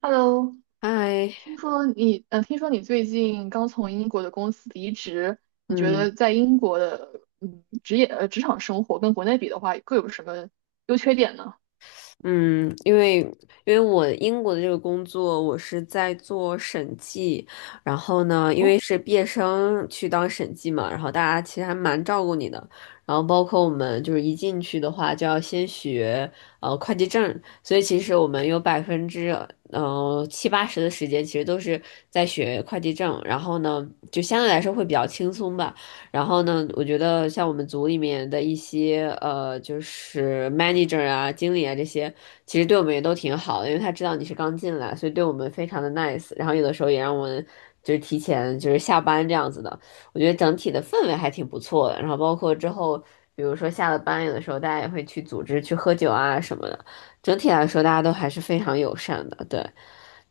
Hello，嗨，听说你最近刚从英国的公司离职，你觉嗯得在英国的，职场生活跟国内比的话，各有什么优缺点呢？嗯，因为我英国的这个工作，我是在做审计，然后呢，因哦，为是毕业生去当审计嘛，然后大家其实还蛮照顾你的，然后包括我们就是一进去的话就要先学会计证，所以其实我们有百分之七八十的时间其实都是在学会计证，然后呢，就相对来说会比较轻松吧。然后呢，我觉得像我们组里面的一些就是 manager 啊、经理啊这些，其实对我们也都挺好的，因为他知道你是刚进来，所以对我们非常的 nice。然后有的时候也让我们就是提前就是下班这样子的，我觉得整体的氛围还挺不错的。然后包括之后，比如说下了班，有的时候大家也会去组织去喝酒啊什么的，整体来说大家都还是非常友善的，对。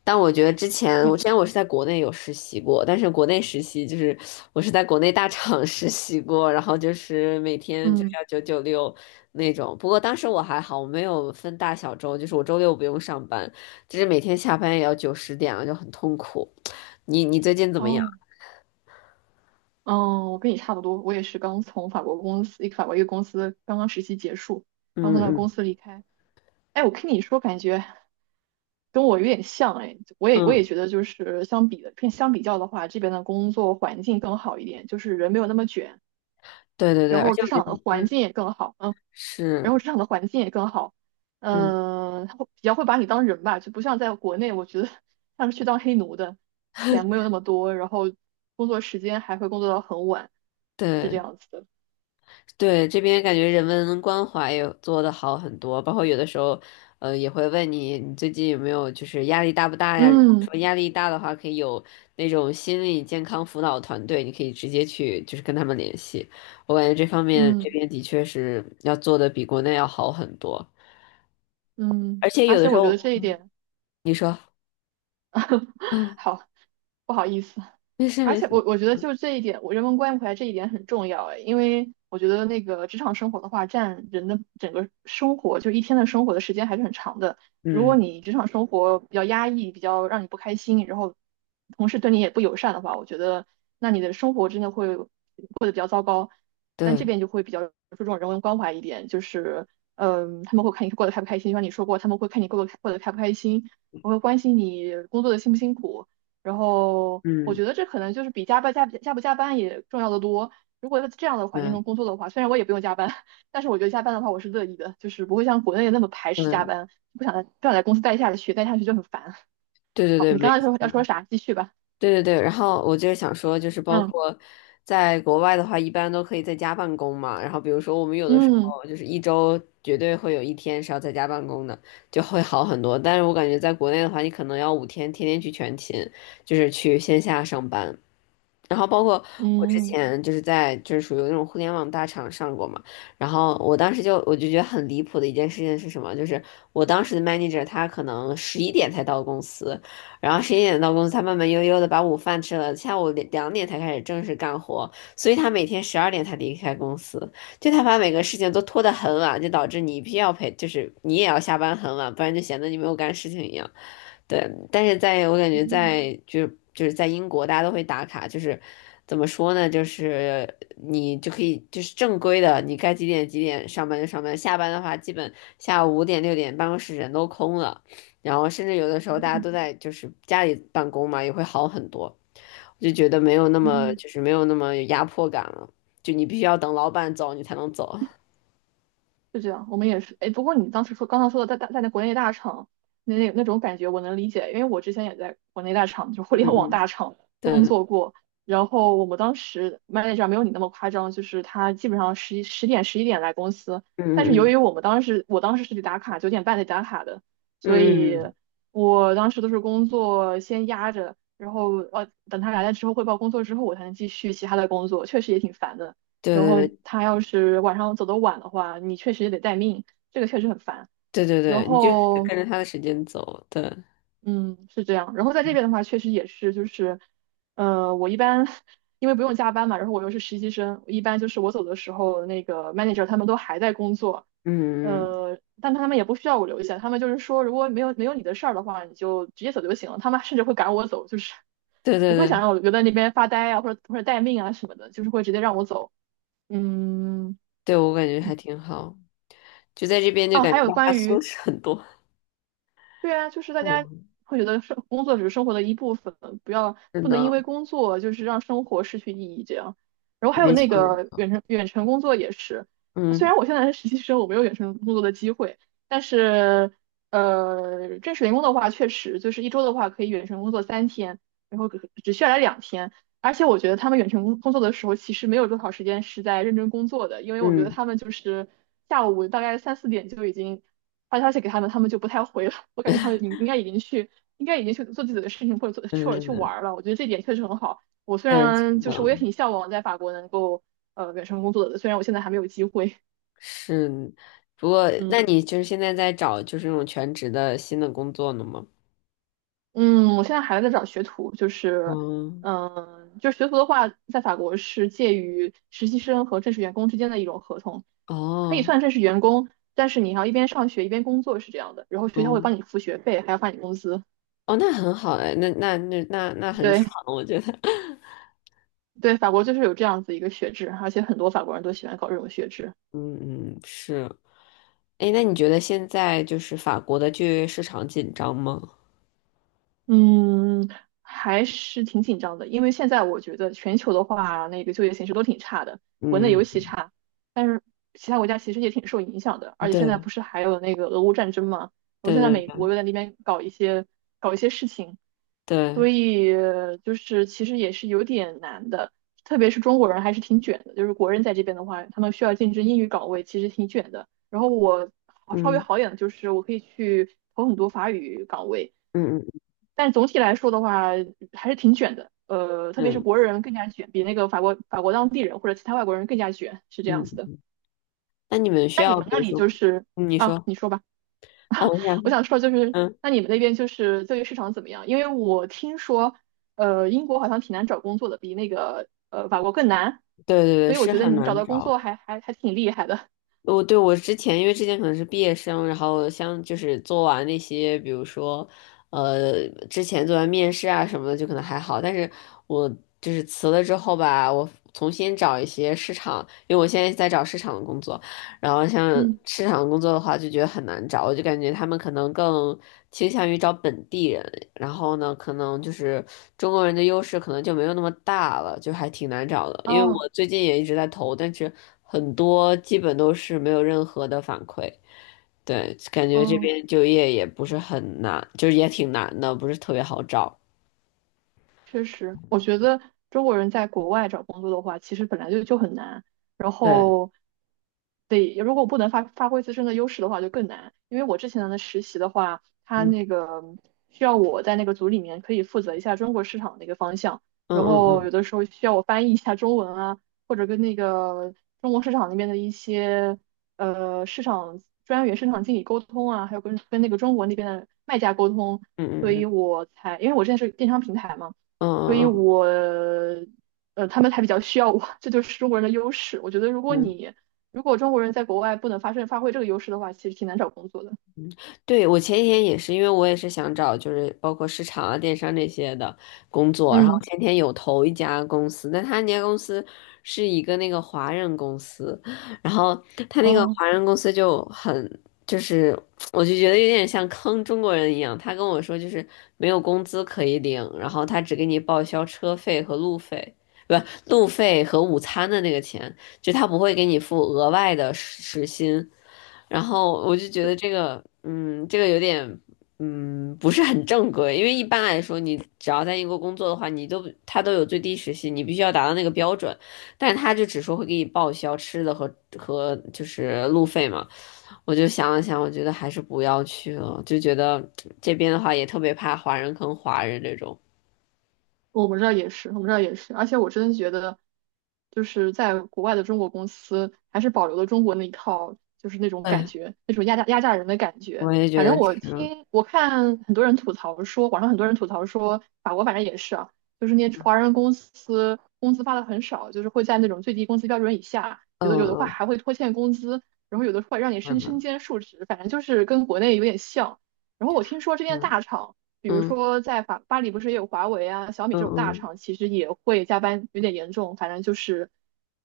但我觉得之前，还我之挺前好。我是在国内有实习过，但是国内实习就是我是在国内大厂 实习过，然后就是每天就嗯，要996那种。不过当时我还好，我没有分大小周，就是我周六不用上班，就是每天下班也要九十点了，就很痛苦。你最近怎么样？哦，嗯，我跟你差不多，我也是刚从法国公司，一个法国一个公司刚刚实习结束，刚嗯从那个嗯公司离开。哎，我听你说，感觉跟我有点像，哎，我也嗯，觉得就是相比较的话，这边的工作环境更好一点，就是人没有那么卷。对对对，然而后且职我觉场得，的环嗯，境也更好，嗯，然是，后职场的环境也更好，嗯，他会比较会把你当人吧，就不像在国内，我觉得像是去当黑奴的，钱没有那么多，然后工作时间还会工作到很晚，是这对。样子的。对，这边感觉人文关怀也做的好很多，包括有的时候，也会问你，你最近有没有就是压力大不大呀？如果嗯说压力大的话，可以有那种心理健康辅导团队，你可以直接去就是跟他们联系。我感觉这方面这嗯边的确是要做的比国内要好很多，而嗯，且而有的且时我觉得候，这一嗯点。你说啊，好，不好意思。没事而没事，且我觉得就这一点，我人文关怀这一点很重要哎，因为我觉得那个职场生活的话，占人的整个生活，就一天的生活的时间还是很长的。如果嗯，你职场生活比较压抑，比较让你不开心，然后同事对你也不友善的话，我觉得那你的生活真的会。但这对，边就会比较注重人文关怀一点，就是他们会看你过得开不开心，就像你说过，他们会看你过得开不开心，我会关心你工作的辛不辛苦，然后我嗯，觉得这可能就是比加班加不加班也重要的多。如果在这样的环境对，中工作的话，虽然我也不用加班，但是我觉得加班的话我是乐意的，就是不会像国内那么排斥加对，班，不想在公司待下去，待下去就很烦。对对好，对，你没刚刚说要说错。啥？继续吧。对对对，然后我就是想说，就是包括在国外的话，一般都可以在家办公嘛。然后比如说我们有的时嗯候就是一周绝对会有一天是要在家办公的，就会好很多。但是我感觉在国内的话，你可能要5天天天去全勤，就是去线下上班。然后包括我之嗯前就是在就是属于那种互联网大厂上过嘛，然后我当时就我就觉得很离谱的一件事情是什么？就是我当时的 manager 他可能11点才到公司，然后十一点到公司，他慢慢悠悠的把午饭吃了，下午两点才开始正式干活，所以他每天12点才离开公司，就他把每个事情都拖得很晚，就导致你必须要陪，就是你也要下班很晚，不然就显得你没有干事情一样。对，但是在我感嗯觉嗯在就是在英国，大家都会打卡，就是怎么说呢？就是你就可以就是正规的，你该几点几点上班就上班，下班的话基本下午五点六点办公室人都空了，然后甚至有的时嗯候大嗯。家嗯都在就是家里办公嘛，也会好很多。我就觉得没有那么嗯。就是没有那么有压迫感了，就你必须要等老板走你才能走。就这样，我们也是。哎，不过你当时说刚刚说的在那国内大厂那种感觉，我能理解，因为我之前也在国内大厂，就互嗯联网嗯，大厂 对，工嗯作过。然后我们当时 manager 没有你那么夸张，就是他基本上十一点来公司，但是由嗯于我们当时我当时是得打卡，9点半得打卡的，所嗯以嗯嗯，我当时都是工作先压着，然后等他来了之后汇报工作之后，我才能继续其他的工作，确实也挺烦的。对然对后对。他要是晚上走得晚的话，你确实也得待命，这个确实很烦。对对然对，你就后，跟着他的时间走，对，嗯，是这样。然后在这边的话，确实也是，就是，我一般 因为不用加班嘛，然后我又是实习生，一般就是我走的时候，那个 manager 他们都还在工作，嗯，但他们也不需要我留下，他们就是说，如果没有你的事儿的话，你就直接走就行了。他们甚至会赶我走，就是对对不会想对，让我留在那边发呆啊，或者待命啊什么的，就是会直接让我走。嗯。对我感觉还嗯。挺好，就在这边就哦，感还觉有大家关松于，弛很多，对啊，就是大家嗯，会觉得生工作只是生活的一部分，不要是不能因的，为工作就是让生活失去意义这样。然后还有没那错，没个错远程工作也是，虽嗯然我现在是实习生，我没有远程工作的机会，但是正式员工的话，确实就是一周的话可以远程工作3天，然后只需要来2天。而且我觉得他们远程工作的时候，其实没有多少时间是在认真工作的，因为我觉得嗯他们就是下午大概三四点就已经。发消息给他们，他们就不太回了。我感觉他们应应该已经去，应该已经去做自己的事情，或者去玩嗯，儿了。我觉得这点确实很好。我虽对，是然就是我也的，挺向往在法国能够远程工作的，虽然我现在还没有机会。是，不过那嗯你就是现在在找就是那种全职的新的工作呢吗？嗯，我现在还在找学徒，就是嗯，就是学徒的话，在法国是介于实习生和正式员工之间的一种合同，可以哦，算正式员工，但是你要一边上学一边工作是这样的，然后学校会哦帮你付学费，还要发你工资。哦，那很好哎，那很对。爽，我觉得，对，法国就是有这样子一个学制，而且很多法国人都喜欢搞这种学制。嗯嗯是。哎，那你觉得现在就是法国的就业市场紧张吗？嗯，还是挺紧张的，因为现在我觉得全球的话，那个就业形势都挺差的，国内尤嗯，其差，但是其他国家其实也挺受影响的，而且现在对不是还有那个俄乌战争嘛，我现在对美对国又在那边搞一些事情，所对，以就是其实也是有点难的，特别是中国人还是挺卷的，就是国人在这边的话，他们需要竞争英语岗位，其实挺卷的。然后稍微嗯好一点的就是我可以去投很多法语岗位。嗯但总体来说的话，还是挺卷的。特别嗯是嗯国人更加卷，比那个法国当地人或者其他外国人更加卷，是这样子的。嗯。那你们需那你要，们比那如里说，就是嗯你啊，说，你说吧，哦，我想我说，想说就是，嗯，那你们那边就是就业市场怎么样？因为我听说，英国好像挺难找工作的，比那个法国更难，对对对，所以我是觉得很你们找难到工找。作还还还挺厉害的。我对我之前，因为之前可能是毕业生，然后像就是做完那些，比如说，之前做完面试啊什么的，就可能还好。但是我就是辞了之后吧，我重新找一些市场，因为我现在在找市场的工作。然后像嗯，市场工作的话，就觉得很难找，我就感觉他们可能更倾向于找本地人，然后呢，可能就是中国人的优势可能就没有那么大了，就还挺难找的。因为哦，我最近也一直在投，但是很多基本都是没有任何的反馈。对，感觉这哦。边就业也不是很难，就是也挺难的，不是特别好找。确实，我觉得中国人在国外找工作的话，其实本来就很难，然对，后得如果不能发挥自身的优势的话，就更难。因为我之前的实习的话，他嗯那个需要我在那个组里面可以负责一下中国市场的一个方向，嗯然嗯后嗯有的时候需要我翻译一下中文啊，或者跟那个中国市场那边的一些市场专员、市场经理沟通啊，还有跟那个中国那边的卖家沟通，嗯所以嗯我才因为我之前是电商平台嘛。嗯所以嗯嗯嗯我他们还比较需要我，这就是中国人的优势。我觉得，嗯。如果中国人在国外不能发挥这个优势的话，其实挺难找工作的。对，我前几天也是，因为我也是想找就是包括市场啊、电商这些的工作，然后嗯，前天有投一家公司，但他那家公司是一个那个华人公司，然后他那个哦。华人公司就很就是，我就觉得有点像坑中国人一样，他跟我说就是没有工资可以领，然后他只给你报销车费和路费。不，路费和午餐的那个钱，就他不会给你付额外的时薪，然后我就觉得这个，这个有点，不是很正规，因为一般来说，你只要在英国工作的话，他都有最低时薪，你必须要达到那个标准，但他就只说会给你报销吃的和就是路费嘛。我就想了想，我觉得还是不要去了，就觉得这边的话也特别怕华人坑华人这种。我们这儿也是，我们这儿也是，而且我真的觉得，就是在国外的中国公司还是保留了中国那一套，就是那种感哎，觉，那种压榨人的感觉。我也觉反正得是，我看很多人吐槽说，网上很多人吐槽说，法国反正也是啊，就是那些华人公司工资发的很少，就是会在那种最低工资标准以下，嗯有的话嗯，还会拖欠工资，然后有的会让你明身白兼数职，反正就是跟国内有点像。然后我听说这边大嗯厂。比如嗯说在法巴黎不是也有华为啊、小米嗯这种大嗯。厂，其实也会加班有点严重，反正就是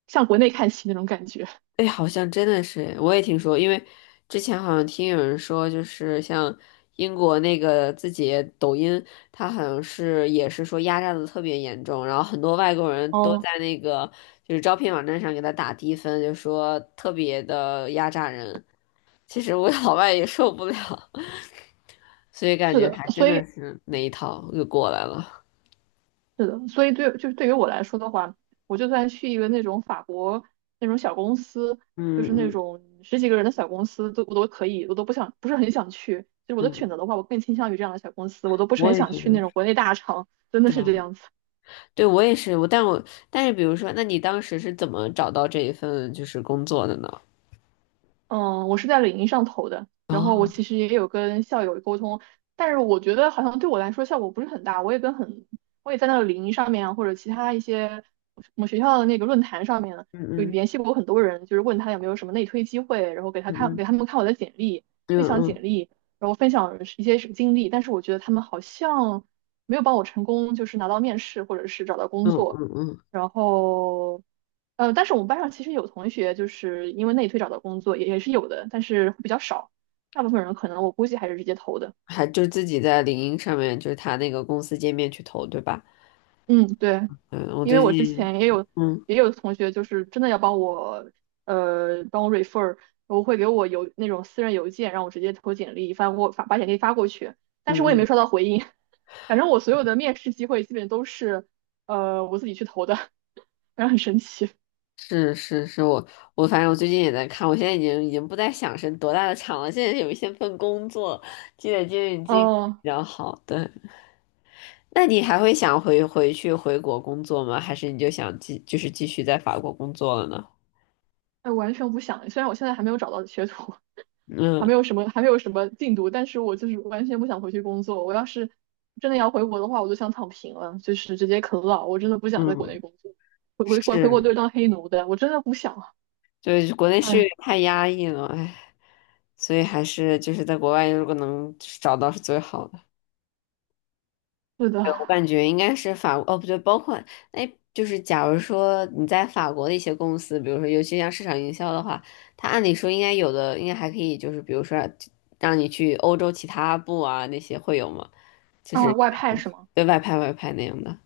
向国内看齐那种感觉。哎，好像真的是，我也听说，因为之前好像听有人说，就是像英国那个自己抖音，它好像是也是说压榨的特别严重，然后很多外国人都哦，在那个就是招聘网站上给他打低分，就说特别的压榨人。其实我 老外也受不了，所以感是觉的，还真所的以是那一套又过来了。对于我来说的话，我就算去一个那种法国那种小公司，就嗯是那嗯种十几个人的小公司，都我都可以，我都不想不是很想去。就是我的选嗯，择的话，我更倾向于这样的小公司，我都不是我很也想觉得去那种是，国内大厂，真的对是吧？这样子。对，我也是，我但我但是，比如说，那你当时是怎么找到这一份就是工作的呢？嗯，我是在领英上投的，然后我哦，其实也有跟校友沟通，但是我觉得好像对我来说效果不是很大。我也在那个领英上面啊，或者其他一些我们学校的那个论坛上面有嗯嗯联系过很多人，就是问他有没有什么内推机会，嗯嗯给他们看我的简历，分享嗯简历，然后分享一些经历，但是我觉得他们好像没有帮我成功，就是拿到面试或者是找到工嗯作。嗯嗯嗯，然后但是我们班上其实有同学就是因为内推找到工作，也是有的，但是比较少。大部分人可能我估计还是直接投的。还就自己在领英上面，就是他那个公司界面去投，对吧？嗯，对，嗯，我因为最我之近，前也有嗯同学就是真的要帮我 refer，我会给我邮那种私人邮件让我直接投简历，发把简历发过去，但是嗯我也没嗯，收到回应。反正我所有的面试机会基本都是我自己去投的，反正很神奇。是是是我反正我最近也在看，我现在已经不再想是多大的厂了，现在有一些份工作积累经验比哦，较好，对，那你还会想回国工作吗？还是你就想继就是继续在法国工作了呢？哎，完全不想，虽然我现在还没有找到学徒。嗯还没有什么进度，但是我就是完全不想回去工作。我要是真的要回国的话，我就想躺平了，就是直接啃老。我真的不想在国嗯，内工作，回国是，都是当黑奴的，我真的不想。就是国内是哎，太压抑了，哎，所以还是就是在国外如果能找到是最好的。是对我的，感觉应该是法国，哦不对，包括哎，就是假如说你在法国的一些公司，比如说尤其像市场营销的话，它按理说应该有的应该还可以，就是比如说让你去欧洲其他部啊那些会有吗？就啊，是外派是吗？对外派外派那样的。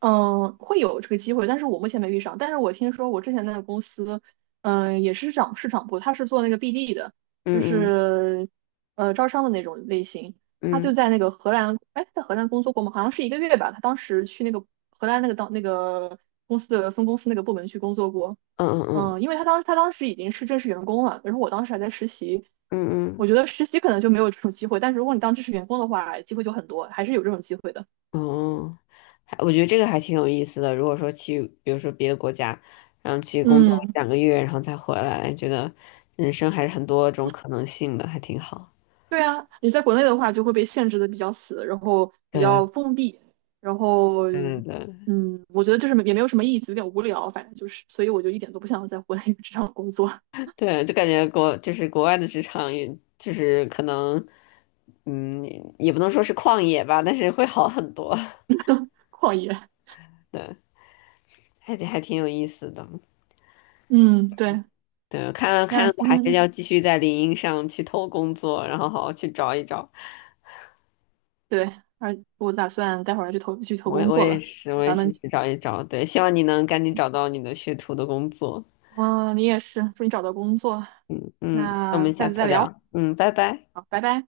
嗯，会有这个机会，但是我目前没遇上。但是我听说我之前那个公司，嗯、也是涨市场部，他是做那个 BD 的，就嗯是招商的那种类型。他嗯就嗯在那个荷兰，哎，在荷兰工作过吗？好像是一个月吧。他当时去那个荷兰那个当那个公司的分公司那个部门去工作过。嗯嗯嗯，因为他当时已经是正式员工了，然后我当时还在实习。嗯我嗯觉得实习可能就没有这种机会，但是如果你当正式员工的话，机会就很多，还是有这种机会的。哦，还我觉得这个还挺有意思的。如果说去，比如说别的国家，然后去工作嗯。2个月，然后再回来，觉得人生还是很多种可能性的，还挺好。对啊，你在国内的话就会被限制的比较死，然后比较对封闭，然后对对对，嗯，我觉得就是也没有什么意思，有点无聊，反正就是，所以我就一点都不想在国内职场工作，对就感觉国就是国外的职场也，就是可能，嗯，也不能说是旷野吧，但是会好很多。旷野。对，还挺有意思的。嗯，对，对，看那看今还是天要继续在领英上去偷工作，然后好好去找一找。对，而我打算待会儿去投我工我作也了。是，那我也咱是们，去找一找。对，希望你能赶紧找到你的学徒的工作。嗯，你也是，祝你找到工作。嗯嗯，那我那们下下次次再聊，聊。嗯，拜拜。好，拜拜。